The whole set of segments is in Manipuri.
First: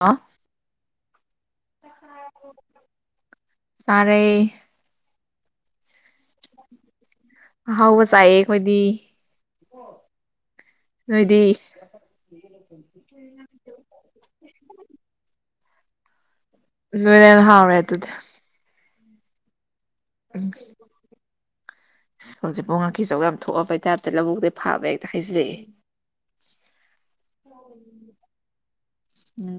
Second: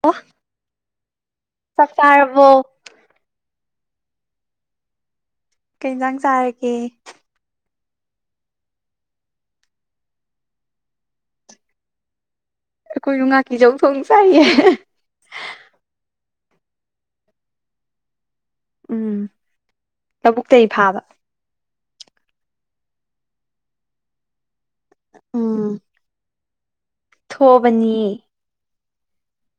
ꯑ ꯑꯣ ꯆꯥꯛꯆꯥꯔꯕꯣ ꯆꯥꯔꯦ ꯀꯩ ꯑꯦꯟꯖꯥꯡ ꯆꯥꯔꯒꯦ ꯑꯍꯥꯎꯕ ꯆꯥꯏꯑꯦ ꯑꯩꯈꯣꯏꯗꯤ ꯅꯣꯏꯗꯤ [inaudible] ꯑꯩꯈꯣꯏꯖꯨ ꯉꯥꯀꯤ ꯆꯧ ꯊꯣꯡ ꯆꯥꯏꯌꯦ ꯅꯣꯏꯅ ꯍꯦꯟꯅ ꯍꯥꯎꯕꯔꯦ ꯑꯗꯨꯗꯤ ꯎꯝ ꯂꯧꯕꯨꯛꯇꯩ ꯐꯥꯕ ꯍꯧꯖꯤꯛꯄꯥꯎ ꯉꯀꯤꯆꯧ ꯌꯥꯝ ꯊꯣꯛꯑꯕꯩ ꯇꯥꯏꯞꯇ ꯂꯧꯕꯨꯛꯇꯤ ꯐꯥꯕꯩ ꯍꯥꯏꯖꯜꯂꯛꯑꯦ ꯎꯝ ꯊꯣꯛꯑꯕꯅꯤ ꯎꯝ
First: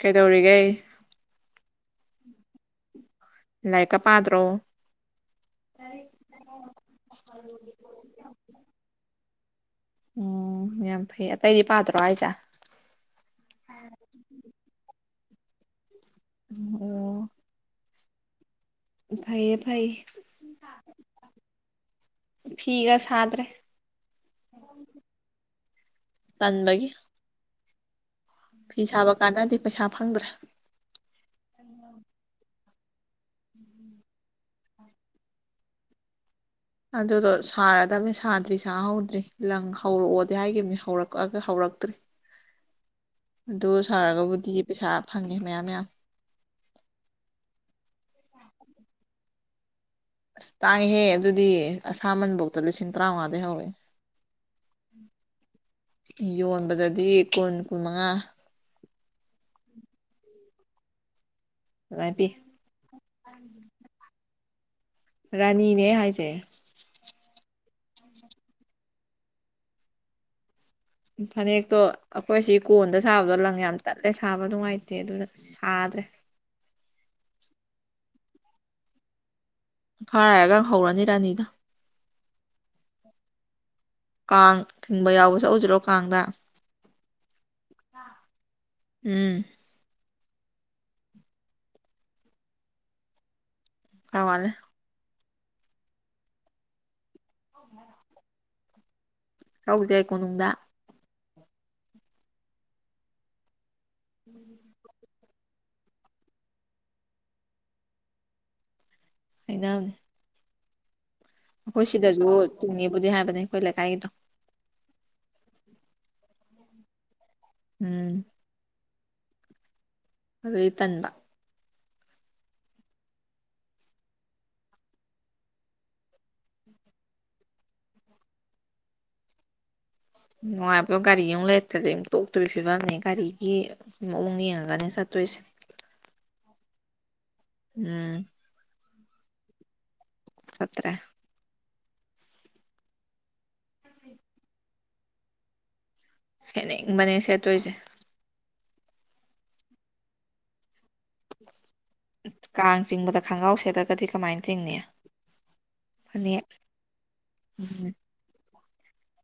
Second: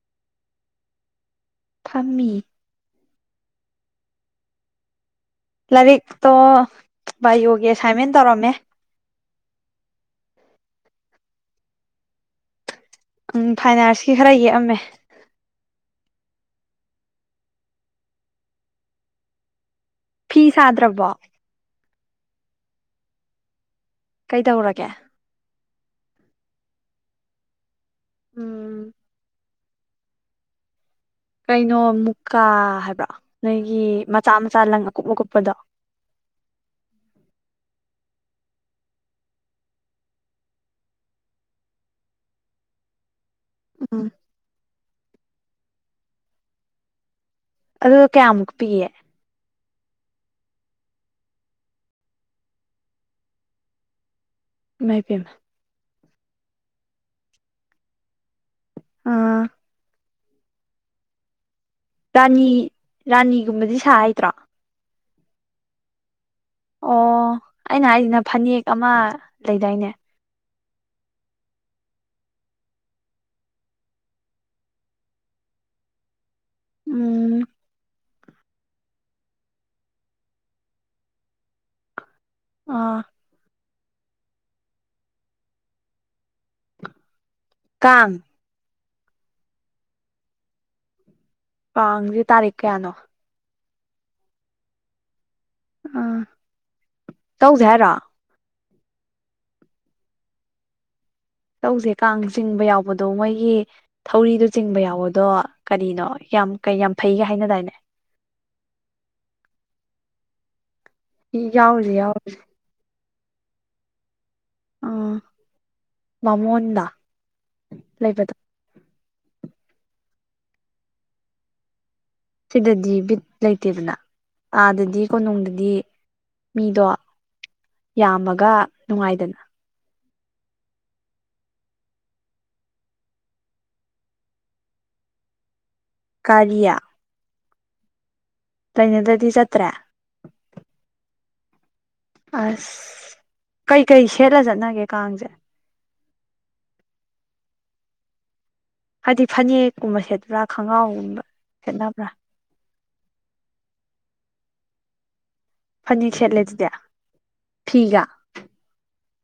ꯀꯩꯗꯧꯔꯤꯒꯦ ꯐꯝꯃꯤ ꯂꯥꯏꯔꯤꯛꯀꯥ ꯄꯥꯗ꯭ꯔꯣ ꯂꯥꯏꯔꯤꯛꯇꯣ ꯚꯥꯏꯌꯣꯒꯤ ꯑꯦꯁꯥꯏꯟꯃꯦꯟ ꯇꯧꯔꯝꯃꯦ ꯎꯝ ꯌꯥꯝ ꯐꯩ ꯑꯇꯩꯗꯤ ꯄꯥꯗ꯭ꯔꯣ ꯍꯥꯏꯁꯦ ꯎꯝ ꯐꯥꯏꯟ ꯑꯥꯔꯠꯁꯀꯤ ꯈꯔ ꯌꯦꯛꯑꯝꯃꯦ ꯎꯝ ꯑꯣ ꯐꯩꯌꯦ ꯐꯩꯌꯦ ꯐꯤ ꯁꯥꯗ꯭ꯔꯕꯣ ꯐꯤꯒ ꯁꯥꯗ꯭ꯔꯦ ꯀꯩꯗꯧꯔꯒꯦ ꯇꯟꯕꯒꯤ ꯎꯝ ꯐꯤ ꯁꯥꯕ ꯀꯥꯟꯅꯗꯦ ꯄꯩꯁꯥ ꯐꯪꯗ꯭ꯔꯦ ꯀꯩꯅꯣ ꯃꯨꯀꯥ ꯍꯥꯏꯕ꯭ꯔꯣ ꯅꯣꯏꯒꯤ ꯃꯆꯥ ꯃꯆꯥ ꯂꯪ ꯑꯀꯨꯞ ꯑꯀꯨꯞꯄꯗꯣ ꯑꯗꯨꯗꯣ ꯁꯥꯔꯗꯕꯅꯤ ꯁꯥꯗ꯭ꯔꯤ ꯁꯥꯍꯧꯗ꯭ꯔꯤ ꯂꯪ ꯍꯧꯔꯛꯑꯣꯗꯤ ꯍꯥꯏꯒꯤꯅꯤ ꯍꯧꯔꯛꯑꯒ ꯍꯧꯔꯛꯇ꯭ꯔꯤ ꯑꯗꯨ ꯎꯝ ꯁꯥꯔꯒꯕꯨꯗꯤ ꯄꯩꯁꯥ ꯐꯪꯉꯦ ꯃꯌꯥꯝ ꯃꯌꯥꯝ ꯑꯗꯨꯒ ꯀꯌꯥꯃꯨꯛ ꯄꯤꯌꯦ ꯑꯁ ꯇꯥꯡꯉꯤꯍꯦ ꯑꯗꯨꯗꯤ ꯑꯁꯥꯃꯟꯐꯧꯇ ꯂꯤꯁꯤꯡ ꯇꯔꯥꯃꯉꯥꯗꯩ ꯍꯧꯋꯦ ꯢꯃꯩ ꯄꯦꯝꯃ ꯌꯣꯟꯕꯗꯗꯤ ꯀꯨꯟ ꯀꯨꯟ ꯃꯉꯥ ꯑꯥ ꯑꯗꯨꯃꯥꯏꯅ ꯄꯤ ꯔꯥꯅꯤ ꯔꯥꯅꯤꯒꯨꯝꯕꯗꯤ ꯁꯥ ꯍꯩꯗ꯭ꯔꯣ ꯔꯥꯅꯤꯅꯦ ꯑꯩꯅ ꯍꯥꯏꯁꯦ ꯑꯣ ꯑꯩꯅ ꯍꯥꯏꯁꯤꯅ ꯐꯅꯦꯛ ꯑꯃ ꯂꯩꯗꯥꯏꯅꯦ ꯐꯅꯦꯛꯇꯣ ꯑꯩꯈꯣꯏꯁꯤ ꯀꯣꯟꯗ ꯁꯥꯕꯗꯣ ꯂꯪ ꯌꯥꯝ ꯇꯠꯂꯦ ꯁꯥꯕ ꯅꯨꯡꯉꯥꯏꯇꯦ ꯑꯗꯨꯅ ꯑꯁ ꯁꯥꯗꯦ ꯎꯝ ꯈꯔ ꯂꯩꯔꯒ ꯍꯧꯔꯅꯤ ꯔꯥꯅꯤꯗꯣ ꯑꯥ ꯀꯥꯡ ꯆꯤꯡꯕ ꯌꯥꯎꯕ ꯆꯠꯂꯨꯁꯤꯔꯣ ꯀꯥꯡꯗ ꯀꯥꯡ ꯎꯝ ꯄꯥꯡꯁꯤ ꯇꯥꯔꯤꯛ ꯀꯌꯥꯅꯣ ꯈꯔ ꯋꯥꯠꯂꯤ ꯑꯥ ꯇꯧꯗꯦ ꯍꯥꯏꯔꯣ ꯆꯠꯂꯨꯁꯦ ꯀꯣꯅꯨꯡꯗ ꯆꯠꯂꯨꯁꯦ ꯀꯥꯡ ꯆꯤꯡꯕ ꯌꯥꯎꯕꯗꯣ ꯃꯣꯏꯒꯤ ꯊꯧꯔꯤꯗꯣ ꯆꯤꯡꯕ ꯌꯥꯎꯕꯗꯣ ꯀꯔꯤꯅꯣ ꯌꯥꯝ ꯀꯩ ꯌꯥꯝ ꯐꯩꯒ ꯍꯥꯏꯅꯗꯥꯏꯅꯦ ꯍꯥꯢꯅꯕꯅꯦ ꯑꯩꯈꯣꯏ ꯌꯥꯎꯔꯨꯁꯦ ꯁꯤꯗꯁꯨ ꯌꯥꯎꯔꯨꯁꯦ ꯆꯤꯡꯅꯤꯕꯨꯗꯤ ꯍꯥꯏꯕꯅꯤ ꯑꯩꯈꯣꯏ ꯂꯩꯀꯥꯏꯒꯤꯗꯣ ꯑꯣ ꯕꯥꯃꯣꯟꯗꯣ ꯎꯝ ꯑꯗꯨꯗꯗꯤ ꯇꯟꯕ ꯁꯤꯗꯗꯤ ꯕꯤꯠ ꯂꯩꯇꯦꯗꯅ ꯑꯥꯗꯗꯤ ꯀꯣꯅꯨꯡꯗꯗꯤ ꯃꯤꯗꯣ ꯌꯥꯝꯃꯒ ꯅꯨꯡꯉꯥꯏꯗꯅ ꯅꯨꯡꯉꯥꯢꯕꯗꯣ ꯒꯥꯔꯤꯒꯤ ꯂꯩꯇ꯭ꯔꯗꯤ ꯇꯣꯛ ꯇꯣꯛꯕꯩ ꯐꯤꯕꯝꯅꯦ ꯒꯥꯔꯤꯒꯤ ꯃꯑꯣꯡ ꯌꯦꯡꯉꯒꯅꯦ ꯆꯠꯇꯣꯏꯁꯦ ꯒꯔꯤ ꯎꯝ ꯂꯩꯅꯗꯗꯤ ꯆꯠꯇ꯭ꯔꯦ ꯆꯠꯇ꯭ꯔꯦ ꯑꯁ ꯀꯩ ꯀꯩ ꯁꯦꯠꯂ ꯆꯠꯅꯒꯦ ꯀꯥꯡꯁꯦ ꯁꯦꯠꯅꯤꯡꯕꯅꯦ ꯁꯦꯠꯇꯣꯏꯁꯦ ꯍꯥꯏꯗꯤ ꯐꯅꯦꯛꯀꯨꯝꯕ ꯁꯦꯠꯄ꯭ꯔꯥ ꯈꯪꯉꯥꯎꯒꯨꯝꯕ ꯁꯦꯠꯅꯕ꯭ꯔꯥ ꯀꯥꯡ ꯆꯤꯡꯕꯗ ꯈꯪꯉꯥꯎ ꯁꯦꯠꯂꯒꯗꯤ ꯀꯃꯥꯏꯅ ꯆꯤꯡꯅꯤ ꯐꯅꯦꯛ ꯁꯦꯠꯂꯦ ꯐꯅ‌ꯦꯛ ꯑꯗꯨꯗꯤ ꯑꯝ ꯐꯤꯒ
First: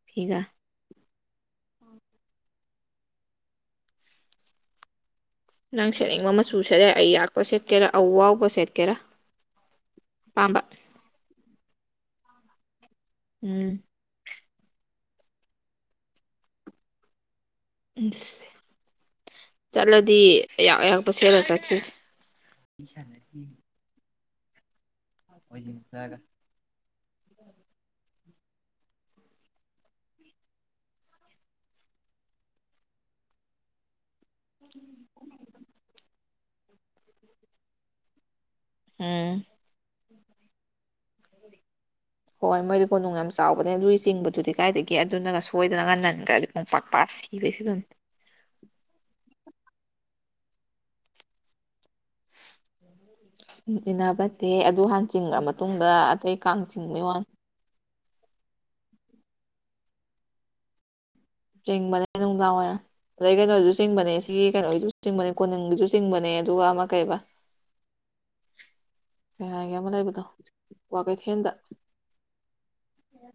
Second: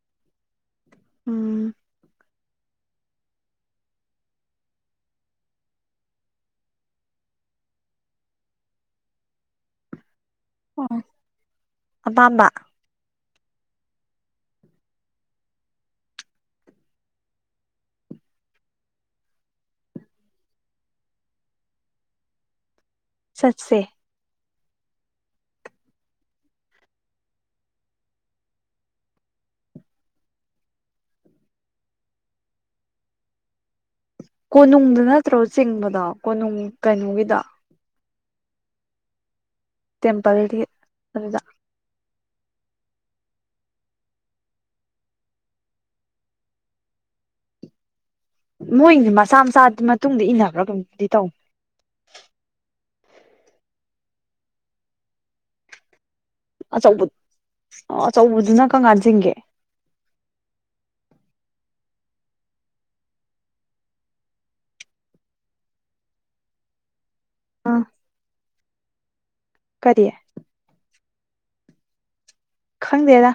ꯐꯤꯒ ꯎꯝ ꯅꯪ ꯁꯦꯠꯅꯤꯡꯕ ꯃꯆꯨ ꯁꯦꯠꯌꯥꯏ ꯑꯌꯥꯛꯄ ꯁꯦꯠꯀꯦꯔꯥ ꯑꯋꯥꯎꯕ ꯁꯦꯠꯀꯦꯔꯥ ꯑꯄꯥꯝꯕ ꯑꯣ ꯑꯄꯥꯝꯕ ꯎꯝ ꯏꯪꯁ ꯆꯠꯂꯗꯤ ꯑꯌꯥꯛ ꯑꯌꯥꯛꯄ ꯁꯦꯠꯂ ꯆꯠꯈꯤꯁꯤ ꯁꯠꯁꯦ [unintelligible] ꯀꯣꯅꯨꯡꯗ ꯅꯠꯇ꯭ꯔꯣ ꯆꯤꯡꯕꯗꯣ ꯀꯣꯅꯨꯡ ꯀꯩꯅꯣꯒꯤꯗ‌ꯣ ꯎꯝ ꯇꯦꯝꯄꯜꯗꯤ ꯑꯗꯨꯗ ꯍꯣꯏ ꯃꯣꯏꯗꯤ ꯀꯣꯅꯨꯡ ꯌꯥꯝ ꯆꯥꯎꯕꯅꯦ ꯑꯗꯨꯏꯒꯤ ꯆꯤꯡꯕꯗꯨꯗꯤ ꯀꯥꯏꯗꯒꯤ ꯑꯗꯨꯅꯒ ꯁꯣꯏꯗꯅꯒ ꯅꯟꯒ꯭ꯔꯗꯤ ꯄꯨꯡ ꯄꯥꯛꯑ ꯁꯤꯕꯩ ꯐꯤꯕꯝ ꯃꯣꯏ ꯃꯆꯥꯥ ꯃꯆꯥꯗꯨ ꯃꯇꯨꯡꯗ ꯏꯟꯅꯕ꯭ꯔꯥ ꯀꯩꯅ‌ꯣꯝꯗꯤ ꯇꯧꯝ ꯎꯝ ꯏꯟꯅꯕ ꯅꯠꯇꯦ ꯑꯗꯨ ꯍꯥꯟ ꯆꯤꯡꯒꯔ ꯃꯇꯨꯡꯗ ꯑꯇꯩ ꯀꯥꯡ ꯆꯤꯡꯕꯩ ꯑꯆꯧꯕ ꯋꯥ ꯑꯣ ꯑꯆꯧꯕꯗꯨꯅ ꯀꯡ ꯀꯥꯟ ꯆꯤꯡꯒꯦ ꯆꯤꯡꯕꯅ‌ꯦ ꯅꯨꯡꯗꯥꯥꯎꯋꯔ ꯑꯗꯩ ꯀꯩꯅꯣꯁꯨ ꯆꯤꯡꯕꯅꯦ ꯁꯤꯒꯤ ꯀꯩꯅꯣꯒꯤꯁꯨ ꯆꯤꯡꯕꯅꯦ ꯀꯣꯅꯨꯡꯒꯤꯁꯨ ꯆꯤꯡꯕꯅꯦ ꯑꯗꯨꯒ ꯑꯃ ꯀꯩꯕ [inaudible] [unintelligible] ꯑꯃ ꯀꯔꯤ ꯂꯩꯕꯅꯣ ꯀ꯭ꯋꯥ ꯀꯩꯊ‌ꯦꯟꯗ ꯈꯪꯗꯦꯗ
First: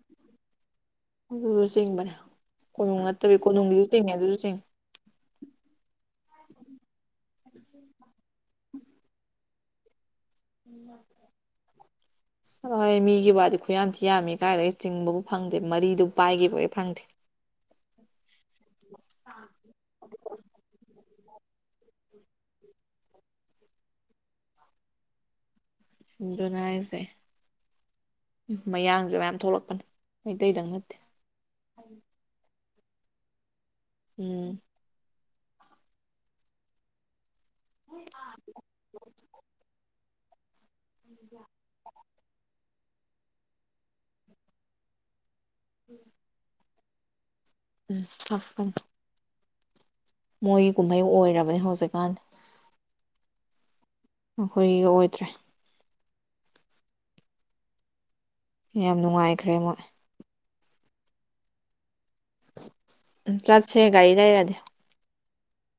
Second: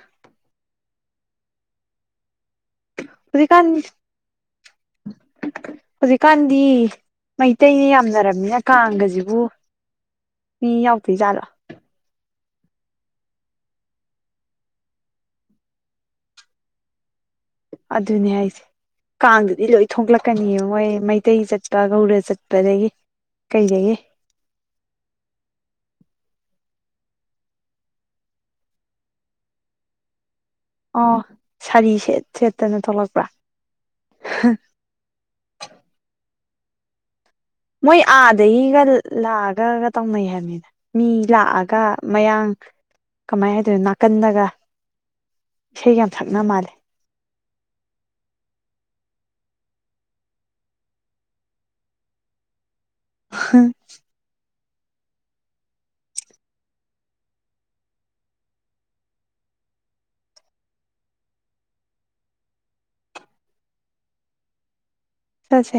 ꯑꯗꯨꯁꯨ ꯆꯤꯡꯕꯅꯦ ꯀꯣꯅꯨꯡ ꯅꯠꯇꯕꯤ ꯍꯧꯖꯤꯛꯀꯥꯟ ꯀꯣꯅꯨꯡꯒꯤꯁꯨ ꯆꯤꯡꯉꯦ ꯑꯗꯨꯁꯨ ꯆꯤꯡꯉꯦ ꯍꯧꯖꯤꯛꯀꯥꯟꯗꯤ ꯃꯩꯇꯩꯅ ꯌꯥꯝꯅꯔꯝꯃꯤꯅ ꯀꯥꯡꯒꯁꯤꯕꯨ ꯕꯨ ꯃꯤ ꯌꯥꯎꯗꯣꯏꯖꯥꯠꯂ ꯍ ꯍꯣꯏ ꯃꯤꯒꯤ ꯋꯥꯗꯤ ꯈꯨꯌꯥꯝ ꯊꯤ ꯌꯥꯝꯃꯤ ꯀꯥꯏꯗꯒꯤ ꯆꯤꯡꯕꯕꯨ ꯐꯪꯗꯦ ꯃꯔꯤꯗꯨ ꯄꯥꯏꯒ‌ꯦꯕꯥꯎ ꯍ‌ꯦꯛ ꯐꯪꯗꯦ ꯑꯗꯨꯅꯦ ꯍꯥꯏꯁꯦ ꯀꯥꯡꯗꯗꯤ ꯂꯣꯏ ꯊꯣꯛꯂꯛꯀꯅꯤ ꯃꯣꯏ ꯃꯩꯇꯩ ꯆꯠ ꯇꯥꯒꯧꯗ ꯆꯠꯄꯗꯒꯤ ꯀꯩꯗꯒꯤ ꯑꯗꯨꯅꯤ ꯍꯥꯏꯁꯦ ꯎ ꯃꯌꯥꯡꯁꯨ ꯃꯌꯥꯝ ꯊꯣꯛꯂꯛꯄꯅꯤ ꯃꯩꯇꯩꯗꯪ ꯅꯠꯇꯦ ꯑꯣ ꯁꯥꯔꯤ ꯁꯦꯠ ꯁꯦꯠꯇꯅ ꯊꯣꯛꯂꯛꯄ꯭ꯔꯥ ꯎꯝ ꯃꯣꯏ ꯑꯥꯗꯒꯤꯒ ꯂꯥꯛꯑꯒꯒ ꯇꯧꯅꯩ ꯍꯥꯏꯕꯅꯤꯅ ꯃꯤ ꯂꯥꯛꯑꯒ ꯃꯌꯥꯡ ꯀꯃꯥꯏ ꯍꯥꯏꯗꯣꯏꯅꯣ ꯅꯥꯀꯟꯗꯒ ꯏꯁꯩꯒ ꯌꯥꯝ ꯁꯛꯅ ꯃꯥꯜꯂꯦ ꯎꯝ ꯁꯛꯄꯅꯤ ꯃꯣꯏꯒꯤ ꯀꯨꯝꯍꯩ ꯑꯣꯏꯔꯕꯅꯤ ꯍꯧꯖꯤꯛꯀꯥꯟ ꯍꯥ ꯑꯩꯈꯣꯏꯒꯤꯒ ꯑꯣꯏꯗ꯭ꯔꯦ ꯌꯥꯝ ꯅꯨꯡꯉꯥꯏꯈ꯭ꯔꯦ ꯃꯣꯏ ꯆꯠꯁꯦ ꯒꯥꯔꯤ ꯂꯩꯔꯗꯤ ꯆꯠꯁꯦ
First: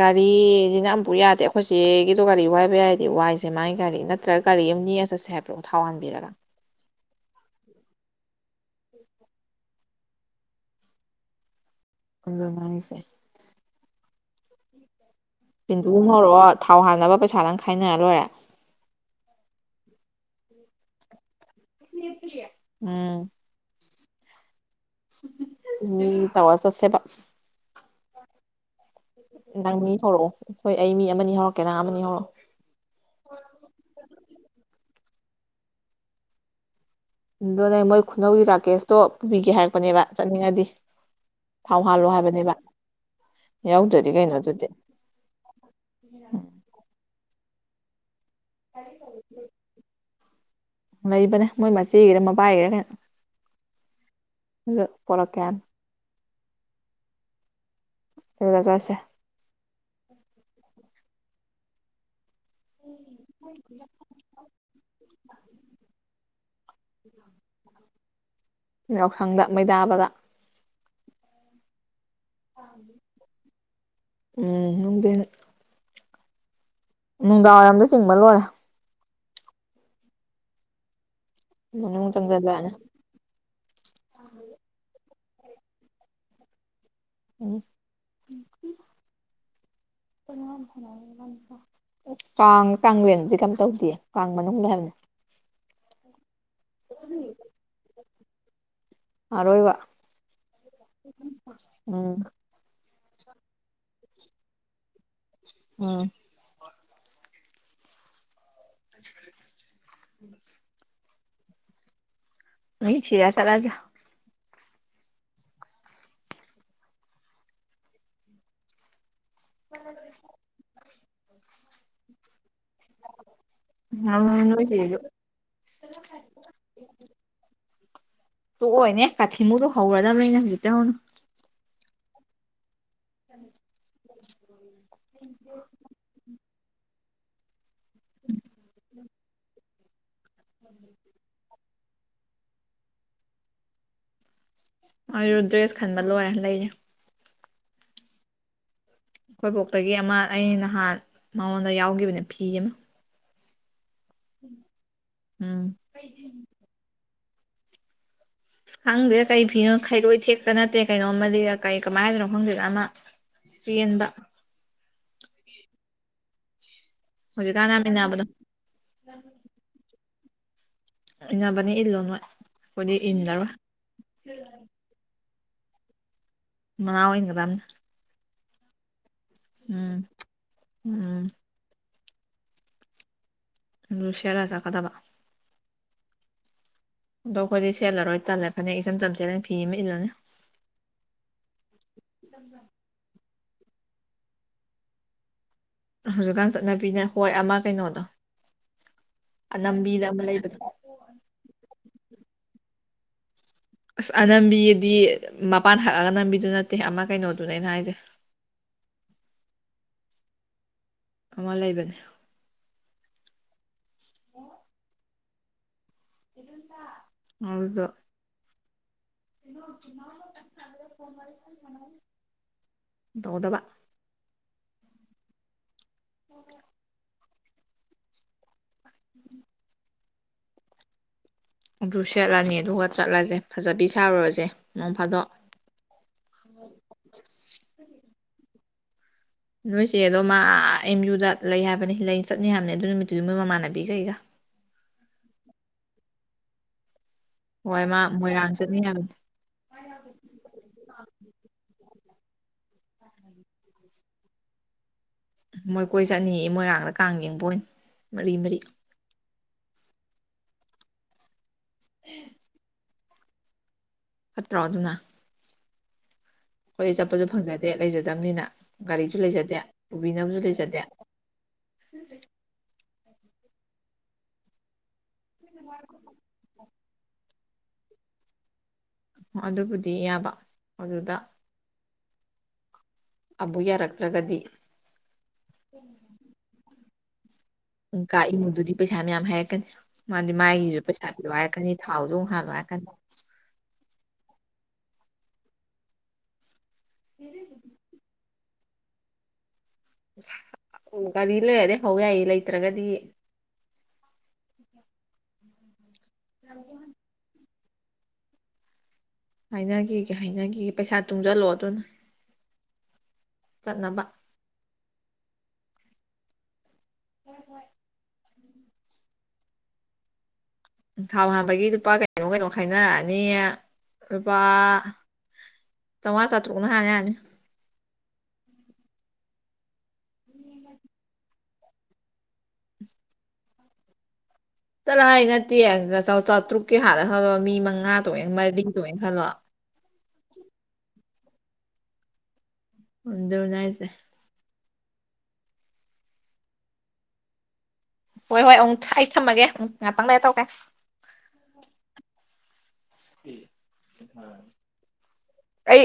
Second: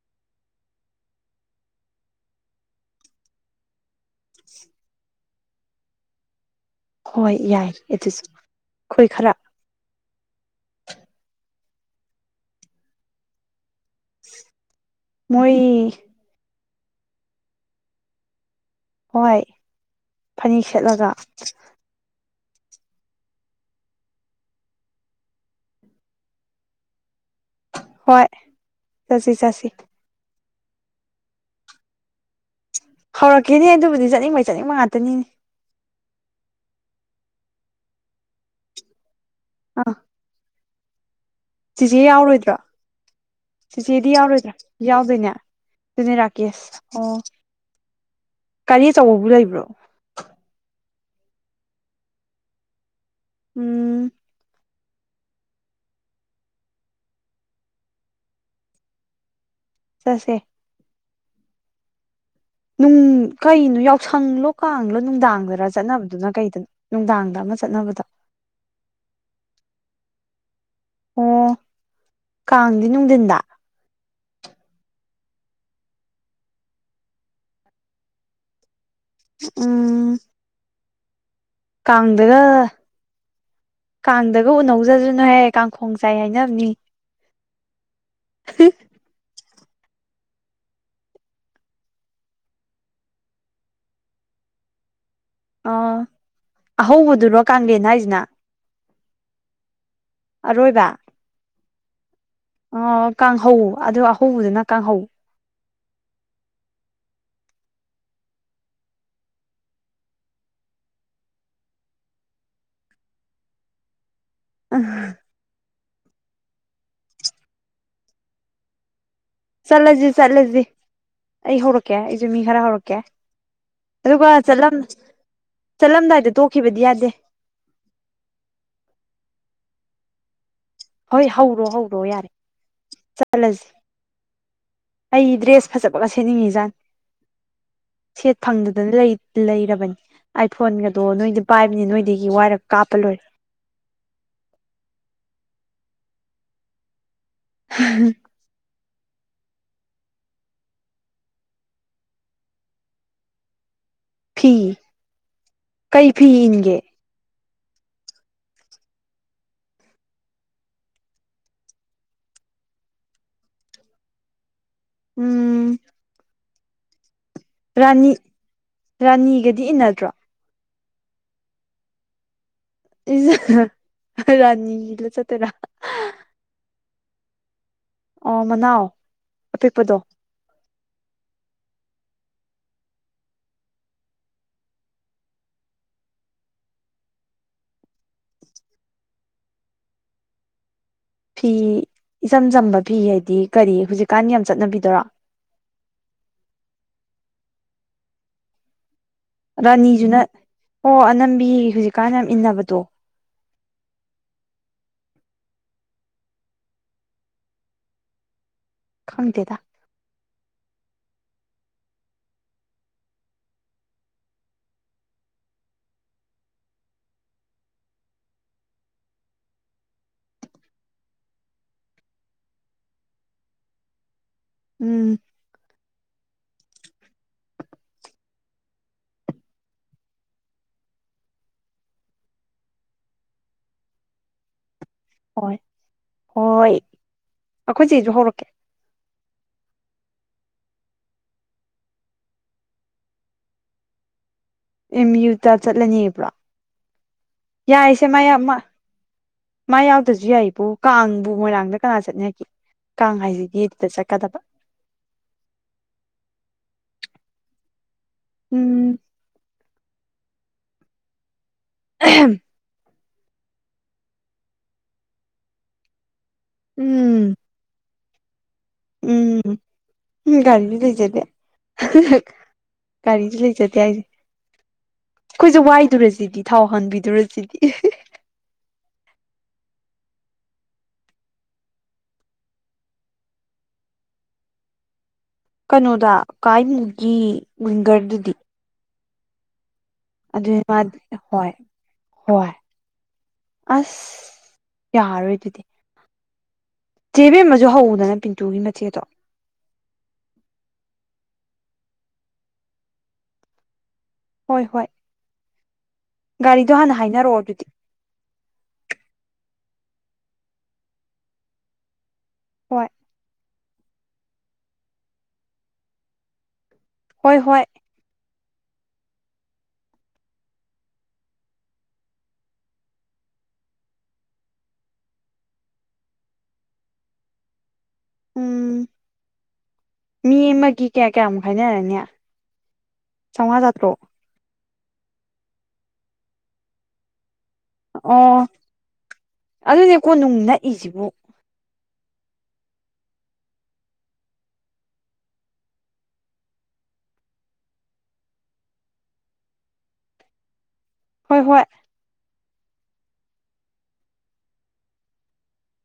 ꯒꯥꯔꯤꯁꯤꯅ ꯑꯝꯃꯐꯧ ꯌꯥꯗꯦ ꯑꯩꯈꯣꯏꯆꯦꯒꯤꯗꯣ ꯒꯥꯔꯤ ꯋꯥꯏꯕ ꯌꯥꯏꯔꯗꯤ ꯋꯥꯏꯁꯦ ꯃꯥꯥꯏ ꯒꯥꯔꯤ ꯅꯠ ꯅꯠꯇ꯭ꯔꯒ ꯒꯥꯔꯤ ꯑꯃ ꯅꯦꯛꯑꯒ ꯆꯠꯁꯦ ꯍꯥꯏꯕꯔꯣ ꯊꯥꯎ ꯍꯥꯟꯕꯤꯔꯒ ꯍꯣꯏ ꯌꯥꯏ ꯑꯗꯨꯁꯨ ꯑꯩꯈꯣꯏ ꯈꯔ ꯑꯗꯨꯅꯦ ꯍꯥꯏꯖꯦ ꯃꯣꯏ ꯄꯤꯟꯗꯨꯃ ꯍꯧꯔꯛꯑꯣ ꯊꯥꯎ ꯍꯥꯟꯅꯕ ꯄꯩꯁꯥ ꯅꯪ ꯈꯥꯏꯅꯔ ꯂꯣꯏꯔꯦ ꯍꯣꯏ ꯐꯅꯦꯛ ꯁꯦꯠꯂꯒ ꯎꯝ ꯎꯝ ꯇꯧꯔ ꯆꯠꯁꯦꯕ ꯍꯣꯏ ꯆꯠꯁꯤ ꯆꯠꯁꯤ ꯅꯪ ꯃꯤ ꯍꯧꯔꯛꯑꯣ ꯑꯩꯏ ꯑꯩ ꯃꯤ ꯑꯃꯅꯤ ꯍꯧꯔꯛꯀꯦ ꯅꯪꯡ ꯑꯃꯅꯤ ꯍꯧꯔꯛꯑꯣ ꯍꯧꯔꯛꯀꯦꯅꯦ ꯑꯗꯨꯕꯨꯗꯤ ꯆꯠꯅꯤꯡꯕꯩ ꯆꯠꯅꯤꯡꯕ ꯉꯥꯛꯇꯅꯤꯅꯦ ꯑꯗꯨꯗꯣ ꯅꯪ ꯃꯣꯏ ꯈꯨꯅꯧꯒꯤ ꯔꯥꯀꯦꯁꯇꯣ ꯄꯨꯕꯤꯒꯦ ꯍꯥꯏꯔꯛꯄꯅꯦꯕ ꯆꯠꯅꯤꯡꯉꯗꯤ ꯊꯥꯎ ꯆꯦꯆꯦ ꯍꯥꯜꯂꯣ ꯍꯥꯏꯕꯅꯦꯕ ꯌꯥꯎꯔꯣꯏꯗ꯭ꯔꯥ ꯆꯦꯆꯦꯗꯤ ꯌꯥꯎꯗ꯭ꯔꯗꯤ ꯀꯩꯅꯣ ꯌꯥꯎꯔꯣꯏꯗ꯭ꯔꯥ ꯑꯗꯨꯗꯤ ꯌꯥꯎꯗꯣꯏꯅꯦ ꯑꯗꯨꯅꯦ ꯔꯥꯀꯦꯁ ꯑꯣ ꯒꯥꯔꯤ ꯑꯆꯧꯕꯕꯨ ꯂꯩꯕ꯭ꯔꯣ ꯂꯩꯕꯅꯦ ꯃꯣꯏ ꯃꯆꯦꯒꯤꯔꯥ ꯃꯕꯥꯏꯒꯤꯔ ꯀꯩꯅꯣ ꯎꯝ ꯑꯗꯨ ꯄꯣꯔꯛꯀꯦꯝ ꯑꯗꯨꯗ ꯆꯠꯁꯦ ꯆꯠꯁꯦ ꯅꯨꯡ ꯀꯩꯅꯣ ꯌꯥꯎꯁꯪꯂꯣ ꯀꯥꯡꯂꯣ ꯅꯨꯡꯗꯥꯡꯗꯔ ꯆꯠꯅꯕꯗꯨꯅ ꯀꯩꯗꯅꯣ ꯅꯨꯡꯗꯥꯡꯗ ꯑꯃ ꯆꯠꯅꯕꯗꯣ ꯌꯥꯎꯁꯪꯗ ꯃꯩꯗꯥꯕꯗ ꯑꯣ ꯀꯥꯡꯗꯤ ꯅꯨꯡꯊꯤꯟꯗ ꯎꯝ ꯅꯨꯡꯗꯤꯟ ꯅꯨꯡꯗꯥꯡꯋꯥꯏꯔꯝꯗ ꯆꯤꯡꯕ ꯂꯣꯏꯔꯦ ꯎꯝ ꯃꯅꯨꯡ ꯀꯥꯡꯗꯒ ꯆꯪꯖꯜꯂꯛꯑꯅꯤ ꯀꯥꯡꯗꯒ ꯎꯅꯧꯖ꯭ꯔꯅꯨꯍꯦ ꯀꯥꯡꯈꯣꯡ ꯆꯥꯏ ꯍꯥꯏꯅꯕꯅꯤ ꯎꯝ [unintelligible] [unintelligible] ꯀꯥꯡ ꯀꯥꯡꯂꯦꯟꯗꯤ ꯀꯝ ꯇꯧꯗꯦ ꯀꯥꯡ ꯃꯅꯨꯡꯗ ꯍꯥꯏꯕꯅꯤ ꯑ ꯑꯍꯧꯕꯗꯨꯔꯣ ꯀꯥꯡꯂꯦꯟ ꯍꯥꯏꯁꯤꯅ ꯑꯔꯣꯏꯕ ꯑꯔꯣꯏꯕ ꯎꯝ ꯑ ꯀꯥꯡꯍꯧ ꯑꯗꯨ ꯑꯍꯧꯕꯗꯨꯅ ꯀꯥꯡꯍꯧ ꯎꯝ [inaudible] ꯃꯤ ꯊꯤꯔ ꯆꯠꯂꯒꯦ [unintelligible] ꯆꯠꯂꯁꯤ ꯆꯠꯂꯁꯤ ꯑꯩ ꯍꯧꯔꯛꯀꯦ ꯑꯩꯁꯨ ꯃꯤ ꯈꯔ ꯍꯧꯔꯛꯀꯦ ꯑꯗꯨꯒ ꯅꯣꯏ ꯆꯠꯂꯝ ꯆꯦꯁꯨ ꯆꯠꯂꯝꯗꯥꯏꯗ ꯇꯣꯛꯈꯤꯕꯗꯤ ꯌꯥꯗꯦ ꯇꯣꯛꯑꯣꯢꯅꯦ ꯀꯥꯊꯤꯃꯨꯗꯣ ꯍꯧꯔꯗꯕꯅꯤꯅꯦ ꯍꯧꯖꯤꯛꯇꯩ ꯍꯧꯅ ꯍꯣꯏ ꯍꯧꯔꯣ ꯍꯧꯔꯣ ꯌꯥꯔꯦ ꯆꯠꯂꯁꯤ ꯑꯩ ꯗ꯭ꯔꯦꯁ ꯐꯖꯕ ꯒ ꯁꯦꯠꯅꯤꯡꯉꯖꯥꯠꯅꯤ ꯁꯦꯠ ꯐꯪꯗꯗꯅ ꯂꯩꯔꯕꯅꯤ ꯑꯥꯏꯐꯣꯟꯒꯗꯣ ꯅꯣꯏꯗꯤ ꯄꯥꯏꯕꯅꯤꯅ ꯅꯣꯏꯗꯒꯤ ꯋꯥꯏꯔꯒ ꯀꯥꯞꯄ ꯂꯣꯏꯔꯦ ꯋꯥꯢꯔꯣ ꯗ꯭ꯔꯦꯁ ꯈꯟꯕ ꯂꯣꯏꯔꯦ ꯂꯩꯔꯦ [unintelligible] ꯈꯣꯏꯕꯣꯛꯇꯒꯤ ꯑꯃ ꯑ ꯅꯍꯥꯟ ꯃꯉꯣꯟꯗ ꯌꯥꯎꯈꯤꯕꯅꯦ ꯐꯤ ꯑꯃ ꯐꯤ ꯎꯝ ꯀꯩ ꯐꯤ ꯏꯟꯒꯦ ꯑꯁ ꯈꯪꯗꯦꯗ ꯀꯔꯤ ꯐꯤꯅꯣ ꯈꯩꯔꯣꯏ ꯊꯦꯛꯀ ꯅꯠꯇꯦ ꯀꯩꯅꯣꯝꯃ ꯀꯔꯤ ꯀꯃꯥꯏ ꯍꯥꯏꯗꯣꯏꯅꯣ ꯈꯪꯗꯦꯗꯅ ꯑꯃ ꯆ‌ꯦꯟꯕ ꯎꯝ ꯍꯧꯖꯤꯛꯀꯥꯟ ꯌꯥꯝ ꯔꯥꯅꯤ ꯏꯟꯅꯕꯗꯣ ꯔꯥꯅꯤꯒꯗꯤ ꯏꯟꯅꯗ꯭ꯔꯣ ꯏꯅꯕꯅꯦ ꯏꯜꯂꯣ ꯅꯣꯏ ꯑꯩꯈꯣꯏꯗꯤ ꯏꯜꯂꯔꯣꯏ ꯔꯅꯤ ꯏꯜꯂꯥ ꯆꯠꯇ‌ꯣꯏꯔꯥ ꯃꯅꯥꯎ ꯢꯟꯒꯗꯧꯅꯤ ꯑꯣ ꯃꯅꯥꯎ ꯑꯄꯤꯛꯄꯗꯣ ꯎꯝ ꯎꯝ ꯑꯗꯨ ꯁ‌ꯦꯠꯂꯥ ꯆꯠꯀꯗꯕ ꯑꯗꯣ ꯑꯩꯈꯣꯏꯗꯤ ꯁꯦꯂꯔꯣꯏ ꯇꯜꯂꯦ ꯐꯅꯦꯛ ꯏꯆꯝ ꯆꯝ ꯁꯦꯜꯠꯂꯅꯤ ꯐꯤ ꯑꯃ ꯏꯜꯂꯅꯤ ꯐꯤ ꯏꯆꯝ ꯆꯝꯕ ꯐꯤ ꯍꯥꯏꯗꯤ ꯀꯔꯤ ꯍꯧꯖꯤꯛꯀꯥꯟ ꯌꯥꯝ ꯆꯠꯅꯕꯤꯗꯨꯔꯣ ꯍꯧꯖꯤꯛꯀꯥꯟ ꯆꯠꯅꯕꯤꯅ ꯍꯣꯏ ꯑꯃ ꯀꯩꯅꯣꯗꯣ ꯑꯅꯝꯕꯤꯗ ꯔꯥꯅꯤꯖꯨꯅ ꯑꯃ ꯂꯩꯕꯗꯣ ꯍꯣ ꯑꯅꯝꯕꯤ ꯍꯧꯖꯤꯛꯀꯥꯟ ꯌꯥꯝ ꯏꯟꯅꯕꯗꯣ ꯑꯁ ꯑꯅꯝꯕꯤꯗꯤ ꯃꯄꯥꯟ ꯍꯛꯑꯒꯅꯝꯕꯤꯗꯨ ꯅꯠꯇꯦ ꯑꯃ ꯀꯩꯅꯣꯗꯨꯅꯦ ꯑꯩꯅ ꯍꯥꯏꯁꯦ ꯈꯪꯗꯦꯗ ꯑꯃ ꯂꯩꯕꯅꯦ [unintelligible] ꯑꯗꯨꯗ‌ꯣ ꯇꯧꯒꯗꯕ ꯎꯝ [inaudible] [inaudible] ꯑꯗꯨ ꯁꯦꯠꯂꯅꯤ ꯑꯗꯨꯒ ꯆꯠꯂꯁꯦ ꯐꯖꯕꯤ ꯁꯥꯔꯨꯔꯁꯦ ꯅꯣꯡ ꯐꯥꯗꯣꯛ ꯍꯣꯏ ꯍꯣꯏ ꯑꯩꯈꯣꯏ ꯆ‌ꯦꯁꯨ ꯍꯧꯔꯛꯀꯦ ꯅꯣꯏꯆ‌ꯦꯗꯣ ꯃꯥ ꯑꯦꯝ ꯌꯨꯗ ꯂꯩ ꯍꯥꯏꯕꯅꯤ ꯂꯩ ꯆꯠꯅꯤ ꯍꯥꯏꯕꯅꯤ ꯑꯗꯨ ꯅꯨꯃꯤꯠꯇꯨꯗꯤ ꯃꯣꯏ ꯃꯃꯥꯟꯅꯕꯤ ꯀꯩꯒ ꯑꯦꯝ ꯌꯨꯗ ꯆꯠꯂꯅꯦ ꯍꯥꯢꯕ꯭ꯔꯣ ꯍꯣꯏ ꯃꯥ ꯃꯣꯏꯔꯥꯡ ꯃꯥ ꯆꯠꯅꯤ ꯍꯥꯏꯕꯅꯤ ꯃꯥ ꯌꯥꯎꯗ꯭ꯔꯁꯨ ꯌꯥꯏꯕꯨ ꯀꯥꯡꯕꯨ ꯃꯣꯏꯔꯥꯡꯗ ꯀꯅꯥ ꯆꯠꯅꯒꯦ ꯀꯥꯡ ꯍꯥꯏꯁꯤꯗꯤ ꯏꯗ [unintelligible] ꯆꯠꯀꯗꯕ ꯃꯣꯏ ꯀꯣꯏ ꯆꯠꯅꯤꯌꯦ ꯃꯣꯏꯔꯥꯡꯗ ꯀꯥꯡ ꯌꯦꯡꯕ ꯑꯣꯏꯅ ꯃꯔꯤ ꯃꯔꯤ ꯎꯝ ꯑꯍꯦꯝ [unintelligible] ꯐꯠꯇ꯭ꯔꯣ ꯑꯗꯨꯅ ꯑꯩꯈꯣꯏꯗꯤ ꯆꯠꯄꯁꯨ ꯎꯝ ꯐꯪꯖꯗꯦ ꯂꯩꯖꯗꯕꯅꯤꯅ ꯒꯥꯔꯤꯁꯨ ꯂꯩꯖꯗꯦ ꯎꯝ ꯄꯨꯕꯤꯅꯕꯁꯨ ꯒꯥꯔꯤꯁꯨ ꯂꯩꯖꯗꯦ ꯒꯥꯔꯤꯁꯨ ꯂꯩꯖꯗꯦ ꯍꯥꯏꯁꯦ ꯑꯩꯈꯣꯏꯁꯨ ꯋꯥꯏꯗꯨꯔꯁꯤꯗꯤ ꯊꯥꯎ ꯍꯟꯕꯤꯗꯨꯔꯗꯨꯗꯤ ꯑꯗꯨꯕꯨꯗꯤ ꯌꯥꯕ ꯑꯗꯨꯗ ꯑꯕꯨ ꯌꯥꯔꯛꯇ꯭ꯔꯒꯗꯤ ꯀꯅꯣꯗꯥ ꯀꯥꯏ ꯃꯨꯒꯤ ꯀꯥ ꯏꯃꯨꯗꯨꯗꯤ ꯄꯩꯁꯥ ꯃꯌꯥꯝ ꯍꯥꯏꯔꯛꯀꯅꯤ ꯃꯥꯗꯤ ꯑꯗꯨꯅꯤ ꯃꯥꯒꯤꯁꯨ ꯃꯥꯗꯤ ꯄꯩꯁꯥ ꯄꯤꯔꯣ ꯍꯣꯏ ꯍꯥꯏꯔꯛꯀꯅꯤ ꯊꯥꯎꯁꯨꯡ ꯑ‌ꯣꯛ ꯍꯥꯜꯂꯣ ꯍꯣꯏ ꯍꯥꯏꯔꯛꯀꯅꯤ ꯑꯁ ꯌꯥꯔꯣꯏ ꯑꯗꯨꯗꯤ ꯆꯦꯕꯦꯝꯃꯁꯨ ꯍꯧꯎꯗꯅ ꯄꯤꯟꯇꯨꯒꯤ ꯃꯆꯦꯗꯣ ꯎꯝ ꯒꯥꯔꯤꯗꯨ ꯂꯩꯔꯗꯤ ꯍꯧ ꯌꯥꯏꯌ‌ꯦ ꯂꯩꯇ꯭ꯔꯒꯗꯤ ꯍꯣꯏ ꯍꯣꯏ ꯎꯝ ꯒꯥꯔꯤꯗꯣ ꯍꯥꯟꯅ ꯍꯥꯏꯅꯔꯛꯑꯣ ꯑꯗꯨꯗꯤ ꯍꯥꯏꯅꯈꯤꯒꯦ ꯍꯥꯏꯅꯈꯤꯒꯦ ꯄꯩꯁꯥ ꯇꯨꯡꯖꯜꯂꯣ ꯑꯗꯨꯅ ꯍꯣꯏ ꯆꯠꯅꯕ ꯍꯣꯏ ꯍꯣꯏ ꯊꯥꯎ ꯍꯥꯟꯕꯒꯤ ꯂꯨꯄꯥ ꯀꯩꯅꯣ ꯀꯩꯅꯣ ꯈꯥꯏꯅꯔꯛꯑꯅꯤ ꯂꯨꯄꯥ ꯆꯥꯎꯉꯥ ꯆꯥꯇ꯭ꯔꯨꯛꯅ ꯍꯥꯟ ꯌꯥꯅꯤ ꯎꯝ ꯃꯤ ꯑꯃꯒꯤ ꯀꯌꯥ ꯀꯌꯥꯃꯨꯛ ꯈꯥꯏꯅꯔꯅꯤ ꯆꯥꯎꯉꯥ ꯆꯥꯇ꯭ꯔꯨꯛ ꯆꯠꯂ ꯍꯥꯏ ꯅꯠꯇꯦ ꯆꯥꯇ꯭ꯔꯨꯛꯀꯤ ꯍꯜꯂ‌ꯦ ꯈꯜꯂꯣ ꯃꯤ ꯃꯉꯥ ꯇ‌‌ꯣꯡꯉ‌ꯦ ꯑꯣ ꯃꯔꯤ ꯇꯦꯡꯉ‌ꯦ ꯈꯜꯂꯣ ꯑꯗꯨꯅꯦ ꯀꯣꯅꯨꯡ ꯅꯛꯏꯁꯤꯕꯨ ꯎꯗꯨꯅꯤ ꯍꯥꯏꯁꯦ ꯍꯣꯏ ꯍꯣꯏ ꯑꯃꯨꯛ ꯑꯩ ꯊꯝꯃꯒꯦ ꯎꯝ ꯉꯥꯛꯇꯪ ꯂꯩ ꯇꯧꯛꯀ‌ꯦ ꯍꯣꯏ ꯍꯣꯏ [inaudible] ꯑꯩ